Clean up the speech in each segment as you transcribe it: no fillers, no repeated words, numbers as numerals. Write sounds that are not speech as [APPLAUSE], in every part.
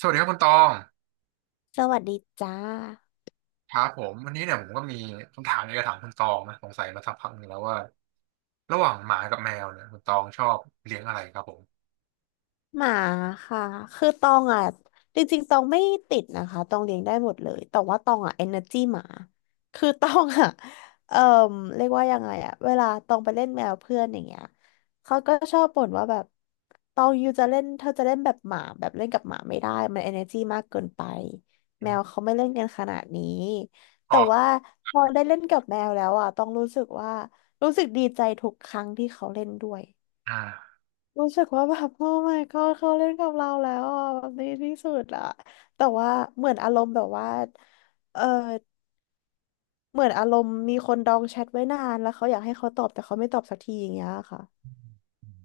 สวัสดีครับคุณตอง สวัสดีจ้าครับผมวันนี้เนี่ยผมก็มีคำถามอยากจะถามคุณตองนะสงสัยมาสักพักหนึ่งแล้วว่าระหว่างหมากับแมวเนี่ยคุณตองชอบเลี้ยงอะไรครับผมหมาค่ะคือตองอ่ะจริงๆตองไม่ติดนะคะตองเลี้ยงได้หมดเลยแต่ว่าตองอ่ะเอเนอร์จีหมาคือตองอ่ะ [LAUGHS] เอ่อเรียกว่ายังไงอ่ะเวลาตองไปเล่นแมวเพื่อนอย่างเงี้ยเขาก็ชอบบ่นว่าแบบตองยูจะเล่นเธอจะเล่นแบบหมาแบบเล่นกับหมาไม่ได้มันเอเนอร์จีมากเกินไปแมวเขาไม่เล่นกันขนาดนี้อ๋อแต่ว่าพอได้เล่นกับแมวแล้วอ่ะตองรู้สึกดีใจทุกครั้งที่เขาเล่นด้วย อ่ารู้สึกว่าแบบโอ้ my god เขาเล่นกับเราแล้วอ่ะแบบนี้ที่สุดอ่ะแต่ว่าเหมือนอารมณ์แบบว่าเออเหมือนอารมณ์มีคนดองแชทไว้นานแล้วเขาอยากให้เขาตอบแต่เขาไม่ตอบสักทีอย่างเงี้ยค่ะ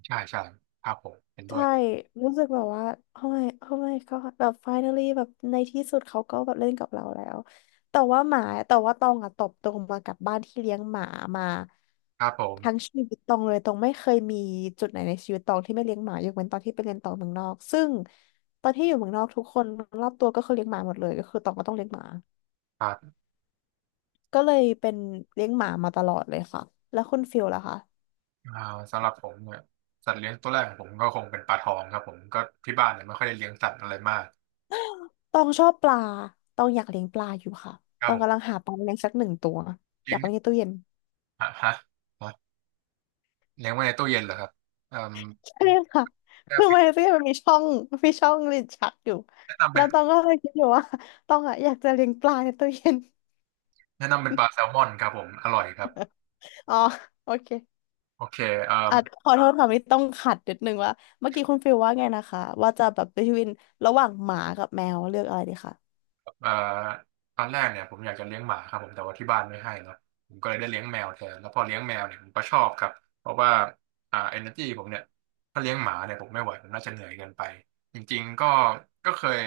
ใช่ใช่ครับผมเห็นด้วยใช่รู้สึกแบบว่าโอ้ my god แบบ finally แบบในที่สุดเขาก็แบบเล่นกับเราแล้วแต่ว่าหมาแต่ว่าตองอะตบตรงมากับบ้านที่เลี้ยงหมามาครับผทั้งมชีวิตตองเลยตองไม่เคยมีจุดไหนในชีวิตตองที่ไม่เลี้ยงหมายกเว้นตอนที่ไปเรียนต่อเมืองนอกซึ่งตอนที่อยู่เมืองนอกทุกคนรอบตัวก็คือเลี้ยงหมาหมดเลยก็คือตองก็ต้องเลี้ยงหมาครับก็เลยเป็นเลี้ยงหมามาตลอดเลยค่ะแล้วคุณฟิลล่ะคะ อ่าสำหรับผมเนี่ยสัตว์เลี้ยงตัวแรกของผมก็คงเป็นปลาทองครับผมก็ที่บ้านเนี่ยไม่ค่อยได้เลี้ยงสัตว์อะไรมากตองชอบปลาตองอยากเลี้ยงปลาอยู่ค่ะคตรับองผกำลังมหาปลาเลี้ยงสักหนึ่งตัวอเลี้ยายงกเลี้ยงในตู้เย็นฮะฮะฮะเลี้ยงไว้ในตู้เย็นเหรอครับเอ่มใช่ค่ะคือมันในตู้เย็นมันมีช่องลิ้นชักอยู่แนะนำเป็แล้นวตองก็เลยคิดอยู่ว่าตองอะอยากจะเลี้ยงปลาในตู้เย็นปลาแซลมอนครับผมอร่อยครับอ๋อโอเคโอเคเอ่อ อ่ะขอโทษค่ะไม่ต้องขัดนิดนึงว่าเมื่อกี้คุณฟิลว่าไงนะคะว่าจะแบบดนวินระหว่างหมากับแมวเลือกอะไรดีคะเอ่อตอนแรกเนี่ยผมอยากจะเลี้ยงหมาครับผมแต่ว่าที่บ้านไม่ให้เนาะผมก็เลยได้เลี้ยงแมวแทนแล้วพอเลี้ยงแมวเนี่ยผมก็ชอบครับเพราะว่าเอเนอร์จีผมเนี่ยถ้าเลี้ยงหมาเนี่ยผมไม่ไหวผมน่าจะเหนื่อยเกินไปจริงๆก็เคย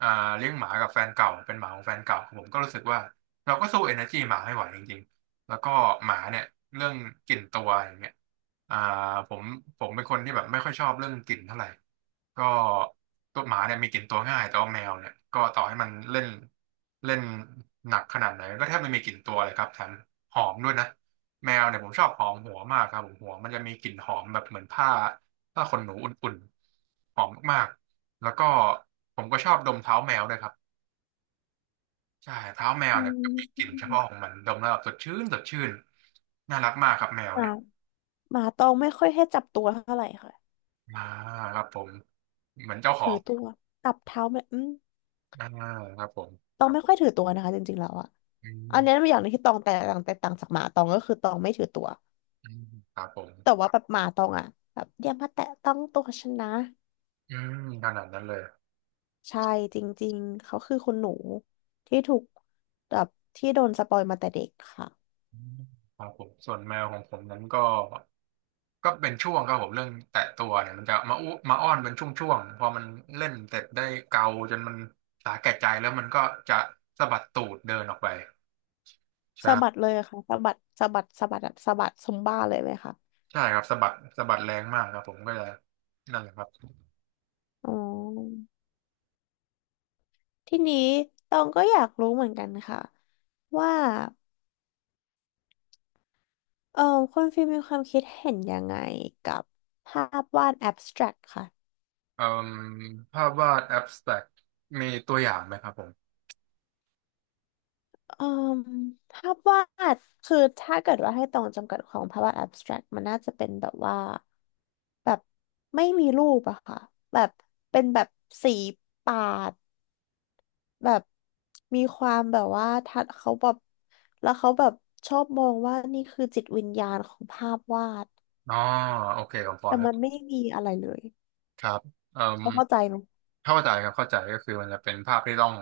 อ่าเลี้ยงหมากับแฟนเก่าเป็นหมาของแฟนเก่าผมก็รู้สึกว่าเราก็สู้เอเนอร์จีหมาไม่ไหวจริงๆ แล้วก็หมาเนี่ยเรื่องกลิ่นตัวอย่างเงี้ยอ่าผมเป็นคนที่แบบไม่ค่อยชอบเรื่องกลิ่นเท่าไหร่ก็ตัวหมาเนี่ยมีกลิ่นตัวง่ายแต่ว่าแมวเนี่ยก็ต่อให้มันเล่นเล่นหนักขนาดไหนก็แทบไม่มีกลิ่นตัวเลยครับแถมหอมด้วยนะแมวเนี่ยผมชอบหอมหัวมากครับผมหัวมันจะมีกลิ่นหอมแบบเหมือนผ้าขนหนูอุ่นๆหอมมากๆแล้วก็ผมก็ชอบดมเท้าแมวด้วยครับ ใช่เท้าแมวอืเนี่ยมีกลิ่นเฉมพาะของมันดมแล้วแบบสดชื่นสดชื่นน่ารักมากครับแมวหมาเนี่ยหมาตองไม่ค่อยให้จับตัวเท่าไหร่ค่ะอ่าครับผมเหมือนเจ้าขอถืงอตัวจับเท้าไม่อืม อ่าครับผมตองไม่ค่อยถือตัวนะคะจริงๆ แล้วอะอือันเนี้ยเป็มนอย่างหนึงที่ตองแตกต่างจากหมาตองก็คือตองไม่ถือตัวอืมครับผมแต่ว่าแบบหมาตองอะแบบอย่ามาแตะต้องตัวฉันนะอืมขนาดนั้นเลยใช่จริงๆเขาคือคุณหนูที่ถูกแบบที่โดนสปอยมาแต่เด็กค่ะอืมครับผมส่วนแมวของผมนั้นก็ก็เป็นช่วงครับผมเรื่องแตะตัวเนี่ยมันจะมาอุมาอ้อนเป็นช่วงๆพอมันเล่นเสร็จได้เกาจนมันสาแก่ใจแล้วมันก็จะสะบัดตูดเดินออกไปสะบัดใช่เลยค่ะสะบัดสะบัดสะบัดอะสะบัดซุมบ้าเลยไหมคะใช่ครับสะบัดสะบัดแรงมากครับผมก็จะนั่นแหละครับ อ๋อทีนี้ตองก็อยากรู้เหมือนกันค่ะว่าเออคุณฟิลมมีความคิดเห็นยังไงกับภาพวาดแอบสแตรกค่ะ เอ่มภาพวาดแอบสแต็กมีตัวอย่างไหมครับผม อืมภาพวาดคือถ้าเกิดว่าให้ตรงจำกัดของภาพวาด abstract มันน่าจะเป็นแบบว่าแบบไม่มีรูปอะค่ะแบบเป็นแบบสีปาดแบบมีความแบบว่าทัดเขาแบบแล้วเขาแบบชอบมองว่านี่คือจิตวิญญาณของภาพวาดอ๋อ โอเคผมพอแต่นึกมันไม่มีอะไรเลยครับเอ่ม เราเข้าใจไหม เข้าใจครับเข้าใจก็คือมันจะเป็นภาพที่ต้อง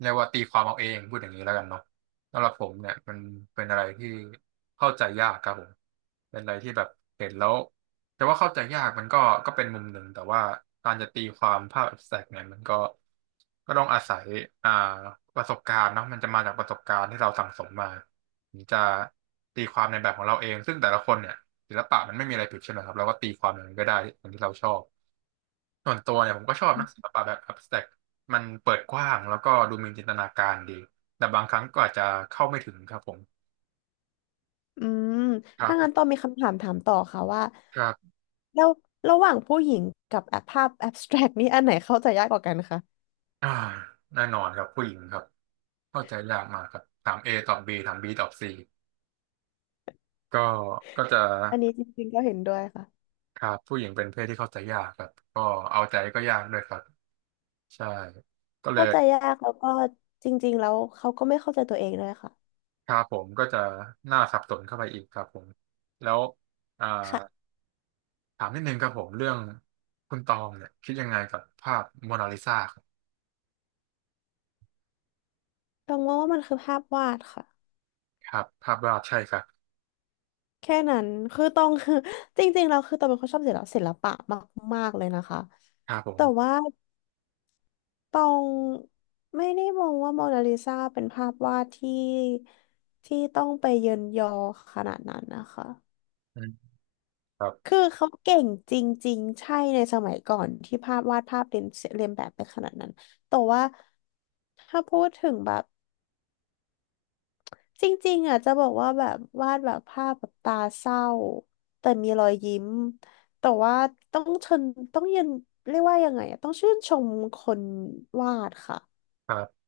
เรียกว่าตีความเอาเองพูดอย่างนี้แล้วกันเนาะสำหรับผมเนี่ยมันเป็นอะไรที่เข้าใจยากครับผมเป็นอะไรที่แบบเห็นแล้วแต่ว่าเข้าใจยากมันก็ก็เป็นมุมหนึ่งแต่ว่าการจะตีความภาพ abstract เนี่ยมันก็ก็ต้องอาศัยอ่าประสบการณ์เนาะมันจะมาจากประสบการณ์ที่เราสั่งสมมาถึงจะตีความในแบบของเราเองซึ่งแต่ละคนเนี่ยศิลปะมันไม่มีอะไรผิดใช่ไหมครับเราก็ตีความอย่างนั้นก็ได้อย่างที่เราชอบ ส่วนตัวเนี่ยผมก็ชอบนะศิลปะแบบ abstract มันเปิดกว้างแล้วก็ดูมีจินตนาการดีแต่บางครั้งก็อาจจะเข้าไม่ถึงครับผมอืมคถ้างั้รับนต้องมีคำถามถามต่อค่ะว่าครับแล้วระหว่างผู้หญิงกับแอปภาพแอบสแตรกนี่อันไหนเข้าใจยากกว่ากันคะอ่าแน่นอนครับผู้หญิงครับเข้าใจยากมากครับถาม A ตอบ B ถาม B ตอบ C ก็จะอันนี้จริงๆก็เห็นด้วยค่ะครับผู้หญิงเป็นเพศที่เข้าใจยากครับก็เอาใจก็ยากด้วยครับใช่ก็เลเข้ายใจยากแล้วก็จริงๆแล้วเขาก็ไม่เข้าใจตัวเองด้วยค่ะครับผมก็จะหน้าสับสนเข้าไปอีกครับผมแล้วอ่า ค่ะถามนิดนึงครับผมเรื่องคุณตองเนี่ยคิดยังไงกับภาพโมนาลิซาต้องมองว่ามันคือภาพวาดค่ะครับภาพวาดใช่ครับแค่นั้นคือต้อง [LAUGHS] คือ [LAUGHS] จริงๆเราคือตองเป็นคนชอบศิลปะมากๆเลยนะคะครับผมแต่ว่า ตองไม่ได้มองว่าโมนาลิซาเป็นภาพวาดที่ต้องไปเยินยอขนาดนั้นนะคะอืมครับคือเขาเก่งจริงๆใช่ในสมัยก่อนที่ภาพวาดภาพเลียนแบบไปขนาดนั้นแต่ว่าถ้าพูดถึงแบบจริงๆอ่ะจะบอกว่าแบบวาดแบบภาพแบบตาเศร้าแต่มีรอยยิ้มแต่ว่าต้องชนต้องเยินเรียกว่ายังไงอะต้องชื่นชมคนวาดค่ะ ครับ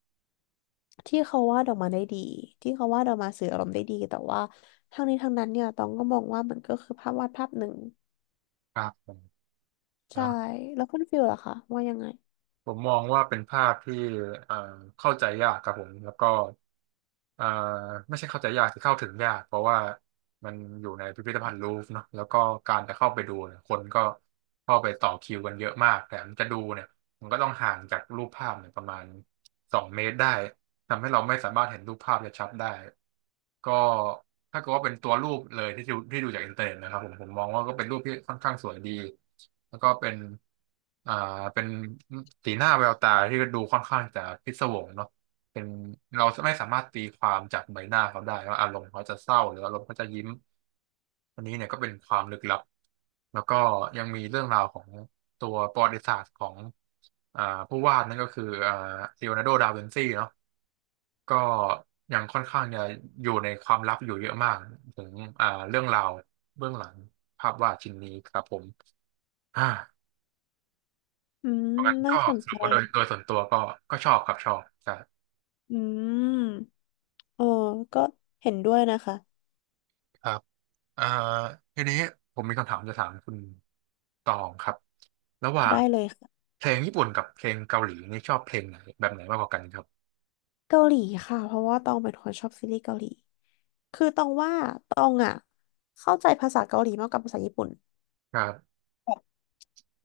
ที่เขาวาดออกมาได้ดีที่เขาวาดออกมาสื่ออารมณ์ได้ดีแต่ว่าทั้งนี้ทั้งนั้นเนี่ยตองก็มองว่ามันก็คือภาพวาดภาพหนึ่งครับผมนะใช่แล้วคุณฟิลล่ะคะว่ายังไงผมมองว่าเป็นภาพที่เอ่อเข้าใจยากครับผมแล้วก็เอ่อไม่ใช่เข้าใจยากคือเข้าถึงยากเพราะว่ามันอยู่ในพิพิธภัณฑ์ลูฟร์เนาะแล้วก็การจะเข้าไปดูเนี่ยคนก็เข้าไปต่อคิวกันเยอะมากแต่มันจะดูเนี่ยมันก็ต้องห่างจากรูปภาพเนี่ยประมาณ2 เมตรได้ ทำให้เราไม่สามารถเห็นรูปภาพได้ชัดได้ก็ถ้าเกิดว่าเป็นตัวรูปเลยที่ดูจากอินเทอร์เน็ตนะครับผมผมมองว่าก็เป็นรูปที่ค่อนข้างสวยดีแล้วก็เป็นอ่าเป็นสีหน้าแววตาที่ดูค่อนข้างจะพิศวงเนาะเป็นเราไม่สามารถตีความจากใบหน้าเขาได้ว่าอารมณ์เขาจะเศร้าหรืออารมณ์เขาจะยิ้มอันนี้เนี่ยก็เป็นความลึกลับแล้วก็ยังมีเรื่องราวของตัวประวัติศาสตร์ของอ่าผู้วาดนั่นก็คือลีโอนาร์โดดาวินซีเนาะ ก็ยังค่อนข้างจะอยู่ในความลับอยู่เยอะมากถึงเรื่องราวเบื้องหลังภาพวาดชิ้นนี้ครับผมอ่าอืมเพราะงั้นน่าก็สนสรุใจปว่าโดยส่วนตัวก็ก็ชอบครับชอบใช่อืมเออก็เห็นด้วยนะคะครับอ่าทีนี้ผมมีคำถามจะถามคุณตองครับระหว่างได้เลยค่ะเพลงญี่ปุ่นกับเพลงเกาหลีนี่ชอบเพลงไหนแบบไหนมากกว่ากันครับเกาหลีค่ะเพราะว่าตองเป็นคนชอบซีรีส์เกาหลีคือตองว่าตองอ่ะเข้าใจภาษาเกาหลีมากกว่าภาษาญี่ปุ่นครับ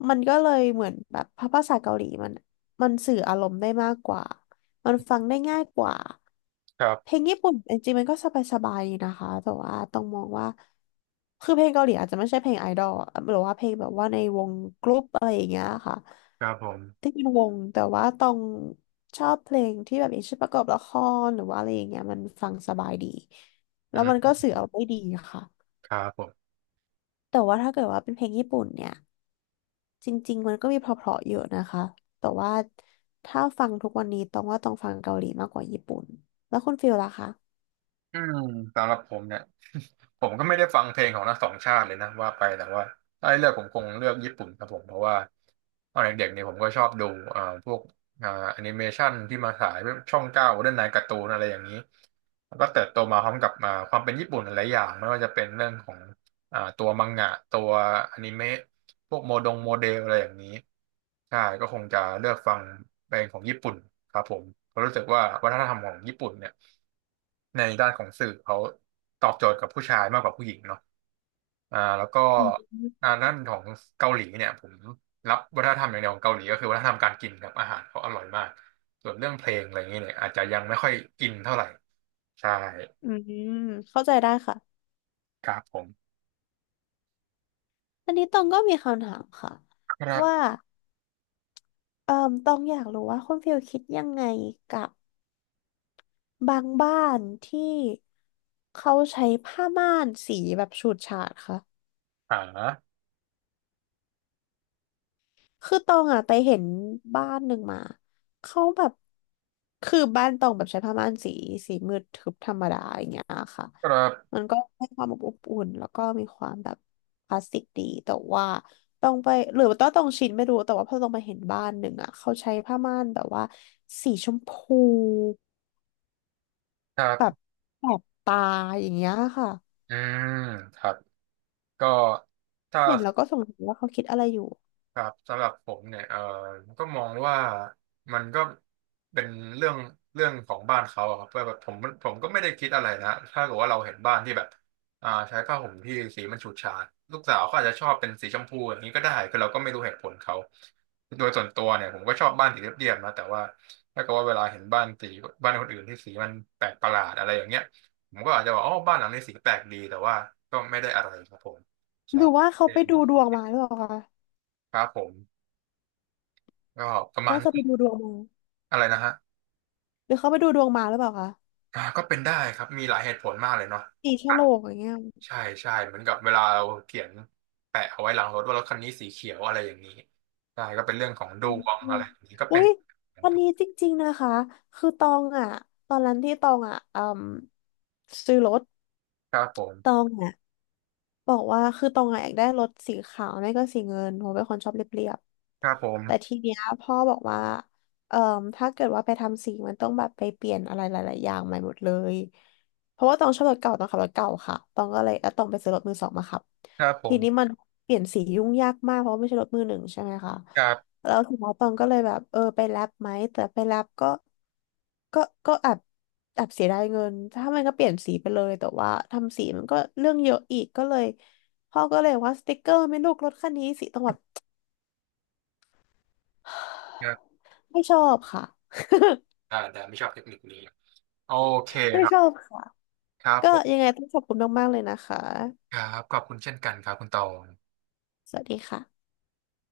มันก็เลยเหมือนแบบภาษาเกาหลีมันสื่ออารมณ์ได้มากกว่ามันฟังได้ง่ายกว่า ครัเพลบงญี่ปุ่นจริงๆมันก็สบายๆดีนะคะแต่ว่าต้องมองว่าคือเพลงเกาหลีอาจจะไม่ใช่เพลงไอดอลอะหรือว่าเพลงแบบว่าในวงกรุ๊ปอะไรอย่างเงี้ยค่ะครับผมที่เป็นวงแต่ว่าต้องชอบเพลงที่แบบอย่างเช่นประกอบละครหรือว่าอะไรอย่างเงี้ยมันฟังสบายดีอืแล้วมันมก็สื่อเอาได้ดีค่ะครับผม แต่ว่าถ้าเกิดว่าเป็นเพลงญี่ปุ่นเนี่ยจริงๆมันก็มีเพราะๆเยอะนะคะแต่ว่าถ้าฟังทุกวันนี้ต้องว่าต้องฟังเกาหลีมากกว่าญี่ปุ่นแล้วคุณฟิลล่ะคะอืมสำหรับผมเนี่ย [LAUGHS] ผมก็ไม่ได้ฟังเพลงของทั้งสองชาติเลยนะว่าไปแต่ว่าถ้าให้เลือกผมคงเลือกญี่ปุ่นครับผมเพราะว่าตอนเด็กๆเนี่ยผมก็ชอบดูพวกแอนิเมชันที่มาฉายช่องเก้าเรื่องนายการ์ตูนอะไรอย่างนี้แล้วก็เติบโตมาพร้อมกับความเป็นญี่ปุ่นหลายๆอย่างไม่ว่าจะเป็นเรื่องของ ตัวมังงะตัวอนิเมะพวกโมดงโมเดลอะไรอย่างนี้ใช่ก็คงจะเลือกฟังเพลงของญี่ปุ่นครับผมเพราะรู้สึกว่าวัฒนธรรมของญี่ปุ่นเนี่ยในด้านของสื่อเขาตอบโจทย์กับผู้ชายมากกว่าผู้หญิงเนาะแล้วก็อืม ด้านของเกาหลีเนี่ยผมรับวัฒนธรรมอย่างเดียวของเกาหลีก็คือวัฒนธรรมการกินครับอาหารเขาอร่อยมากส่วนเรื่องเพลงอะไรอย่างเงี้ยเนี่ยอาจจะยังไม่ค่อยอินเท่าไหร่ใช่อืมเข้าใจได้ค่ะครับผมอันนี้ตองก็มีคำถามค่ะครัว่าบตองอยากรู้ว่าคุณฟิลคิดยังไงกับบางบ้านที่เขาใช้ผ้าม่านสีแบบฉูดฉาดค่ะ อ่าคือตองอ่ะไปเห็นบ้านหนึ่งมาเขาแบบคือบ้านตองแบบใช้ผ้าม่านสีสีมืดทึบธรรมดาอย่างเงี้ยค่ะครัมับนก็ให้ความอบอบอุ่นแล้วก็มีความแบบคลาสสิกดีแต่ว่าต้องไปหรือว่าต้องชินไม่รู้แต่ว่าพอต้องมาเห็นบ้านหนึ่งอ่ะเขาใช้ผ้าม่านแบบว่าสีชมพูครัแบบบ แสบตาอย่างเงี้ยค่ะอ่าครับก็ถ้า เห็นแล้วก็สงสัยว่าเขาคิดอะไรอยู่ครับสำหรับผมเนี่ยเออก็มองว่ามันก็เป็นเรื่องเรื่องของบ้านเขาอะครับว่าแบบผมก็ไม่ได้คิดอะไรนะถ้าเกิดว่าเราเห็นบ้านที่แบบใช้ผ้าห่มที่สีมันฉูดฉาดลูกสาวเขาอาจจะชอบเป็นสีชมพูอย่างนี้ก็ได้คือเราก็ไม่รู้เหตุผลเขาโดยส่วนตัวเนี่ยผมก็ชอบบ้านสีเรียบๆนะแต่ว่าถ้าเกิดว่าเวลาเห็นบ้านสีบ้านคนอื่นที่สีมันแปลกประหลาดอะไรอย่างเงี้ยผมก็อาจจะบอกอ๋อบ้านหลังนี้สีแปลกดีแต่ว่าก็ไม่ได้อะไรครับผมหใช่รือว่าเขาเอไปงดูดวงมาหรือเปล่าคะครับผม ก็ประมาณน่าน้จะไปดูดวงมาอะไรนะฮะหรือเขาไปดูดวงมาหรือเปล่าคะ ก็เป็นได้ครับมีหลายเหตุผลมากเลยเนาะสีฉลกอย่างเงี้ยใช่ใช่เหมือนกับเวลาเราเขียนแปะเอาไว้หลังรถว่ารถคันนี้สีเขียวอะไรอย่างนี้ใช่ก็เป็นเรื่องของดอืมวงอะไรอย่างนี้ก็อุ้เป็นยวัคนรับนี้จริงๆนะคะ คือตองอ่ะตอนนั้นที่ตองอ่ะอืมซื้อรถครับผตอมงอ่ะบอกว่าคือตองอ่ะอยากได้รถสีขาวไม่ก็สีเงินเพราะเป็นคนชอบเรียบครับผๆ แต่มทีเนี้ยพ่อบอกว่าเอ่อถ้าเกิดว่าไปทำสีมันต้องแบบไปเปลี่ยนอะไรหลายๆอย่างใหม่หมดเลยเพราะว่าต้องชอบรถเก่าต้องขับรถเก่าค่ะต้องก็เลยเออต้องไปซื้อรถมือสองมาขับ ครับผทีมนี้มันเปลี่ยนสียุ่งยากมากเพราะว่าไม่ใช่รถมือหนึ่งใช่ไหมคะครับแล้วทีนี้ตองก็เลยแบบเออไปแลบไหมแต่ไปแลบก็ก็ก็แอบเสียดายเงินถ้ามันก็เปลี่ยนสีไปเลยแต่ว่าทำสีมันก็เรื่องเยอะอีกก็เลยพ่อก็เลยว่าสติ๊กเกอร์ไหม่ลูกรถคันนี้สีต้องแบบ ครับไม่ชอบค่ะ แต่ไม่ชอบเทคนิคนี้โอเคไม่ครัชอบบค่ะ ครับก็ผยัมงไงต้องขอบคุณมากๆเลยนะคะ ครับขอบคุณเช่นกันครับคุณตองสวัสดีค่ะ